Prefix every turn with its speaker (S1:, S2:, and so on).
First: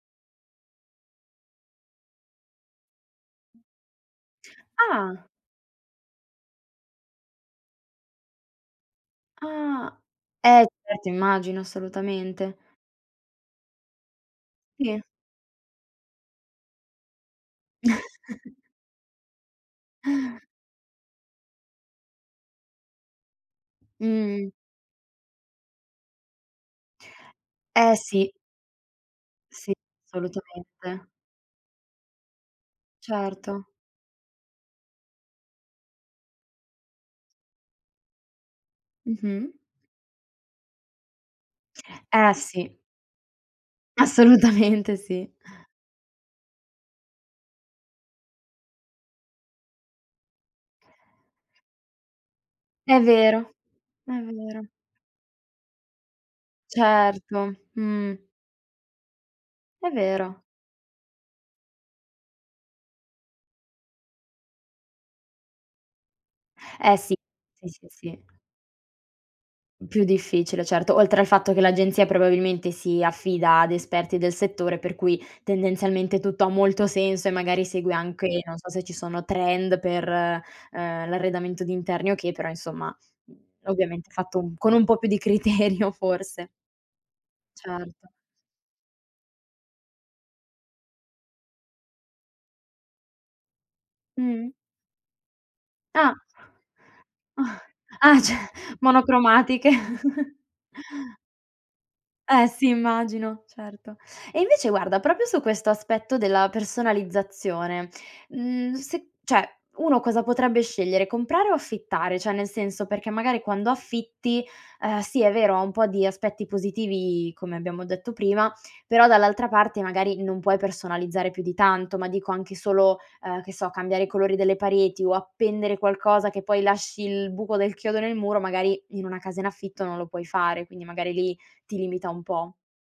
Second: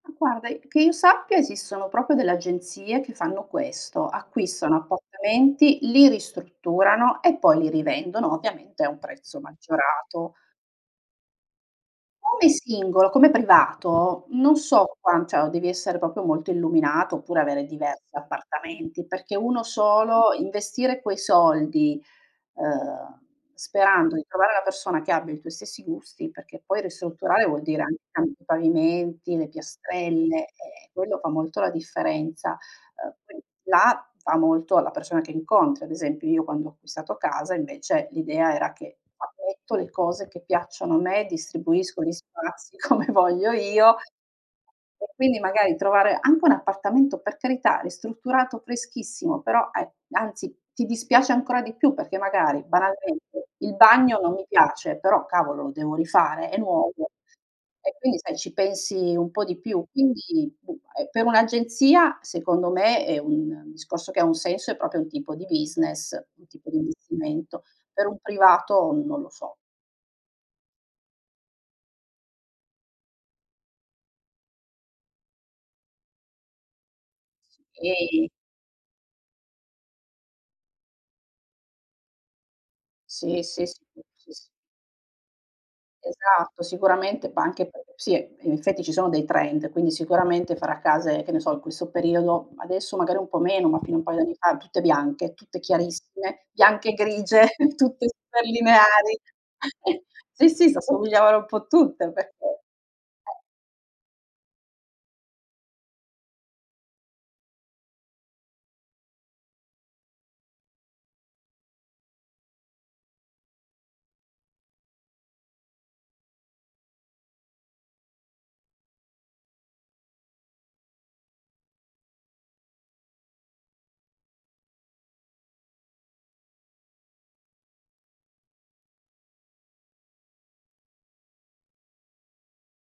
S1: Ma guarda, i che io sappia esistono proprio delle agenzie che fanno questo, acquistano
S2: Ah.
S1: appartamenti, li ristrutturano e poi li rivendono, ovviamente a un prezzo
S2: Ah,
S1: maggiorato.
S2: eh certo immagino,
S1: Come
S2: assolutamente.
S1: singolo, come privato, non so,
S2: Sì.
S1: qua cioè o devi essere proprio molto illuminato oppure avere diversi appartamenti perché 1 solo, investire quei soldi, uhm, sperando di
S2: Mh.
S1: trovare la persona che abbia i tuoi stessi gusti, perché poi ristrutturare vuol dire
S2: Eh
S1: anche cam
S2: sì.
S1: i pavimenti, le
S2: Sì,
S1: piastrelle, eh,
S2: assolutamente.
S1: quello fa molto la differenza. Ehm, qui
S2: Certo.
S1: là va molto alla persona che incontri, ad esempio, io quando ho acquistato casa invece l'idea era che [unintelligible]
S2: Mh-mh.
S1: metto le cose che piacciono a me, distribuisco gli
S2: Eh sì.
S1: spazi come voglio io
S2: Assolutamente
S1: e
S2: sì.
S1: quindi magari trovare anche un appartamento, per carità, ristrutturato freschissimo, però e anzi ti dispiace ancora di più perché magari
S2: È
S1: banalmente
S2: vero,
S1: il
S2: è
S1: bagno non mi
S2: vero.
S1: piace, però cavolo lo devo rifare, è nuovo
S2: Certo,
S1: e quindi
S2: mh.
S1: sai ci pensi un po' di più.
S2: È vero.
S1: Quindi b e per un'agenzia secondo me è un un discorso che ha un senso è proprio un tipo di business, un tipo di
S2: Eh sì,
S1: investimento,
S2: sì, sì,
S1: per un
S2: sì.
S1: privato non lo so.
S2: Più difficile, certo oltre al fatto che l'agenzia probabilmente si affida ad esperti del settore, per cui tendenzialmente tutto ha molto senso e magari segue anche,
S1: Sì.
S2: non so se ci sono trend per, uhm, l'arredamento di interni o che, però insomma, uhm,
S1: Sì, sì, sì,
S2: ovviamente
S1: sì, sì.
S2: fatto con un po' più di criterio forse.
S1: Esatto sicuramente, ma anche pe
S2: Certo.
S1: sì, in effetti ci sono dei trend quindi sicuramente farà case, che ne so, in questo periodo, adesso magari un po' meno ma fino a un paio di
S2: Mh.
S1: a tutte bianche tutte
S2: Ah,
S1: chiarissime, bianche e grigie,
S2: ah,
S1: tutte
S2: ah cer
S1: super lineari.
S2: monocromatiche.
S1: Sì, sì, s'assomigliavano un po' tutte perché
S2: Eh sì
S1: eh.
S2: immagino, certo. E invece guarda proprio su questo aspetto della personalizzazione, mhmm, se cioè, uno cosa potrebbe scegliere, comprare o affittare? Cioè nel senso, perché magari quando affitti, ehm, sì è vero, ha un po' di aspetti positivi come abbiamo detto prima, però dall'altra parte magari non puoi personalizzare più di tanto, ma dico anche solo, uhm, che so, cambiare i colori delle pareti o appendere qualcosa che poi lasci il buco del chiodo nel muro, magari in una casa in affitto non lo puoi fare, quindi magari lì ti limita un po'.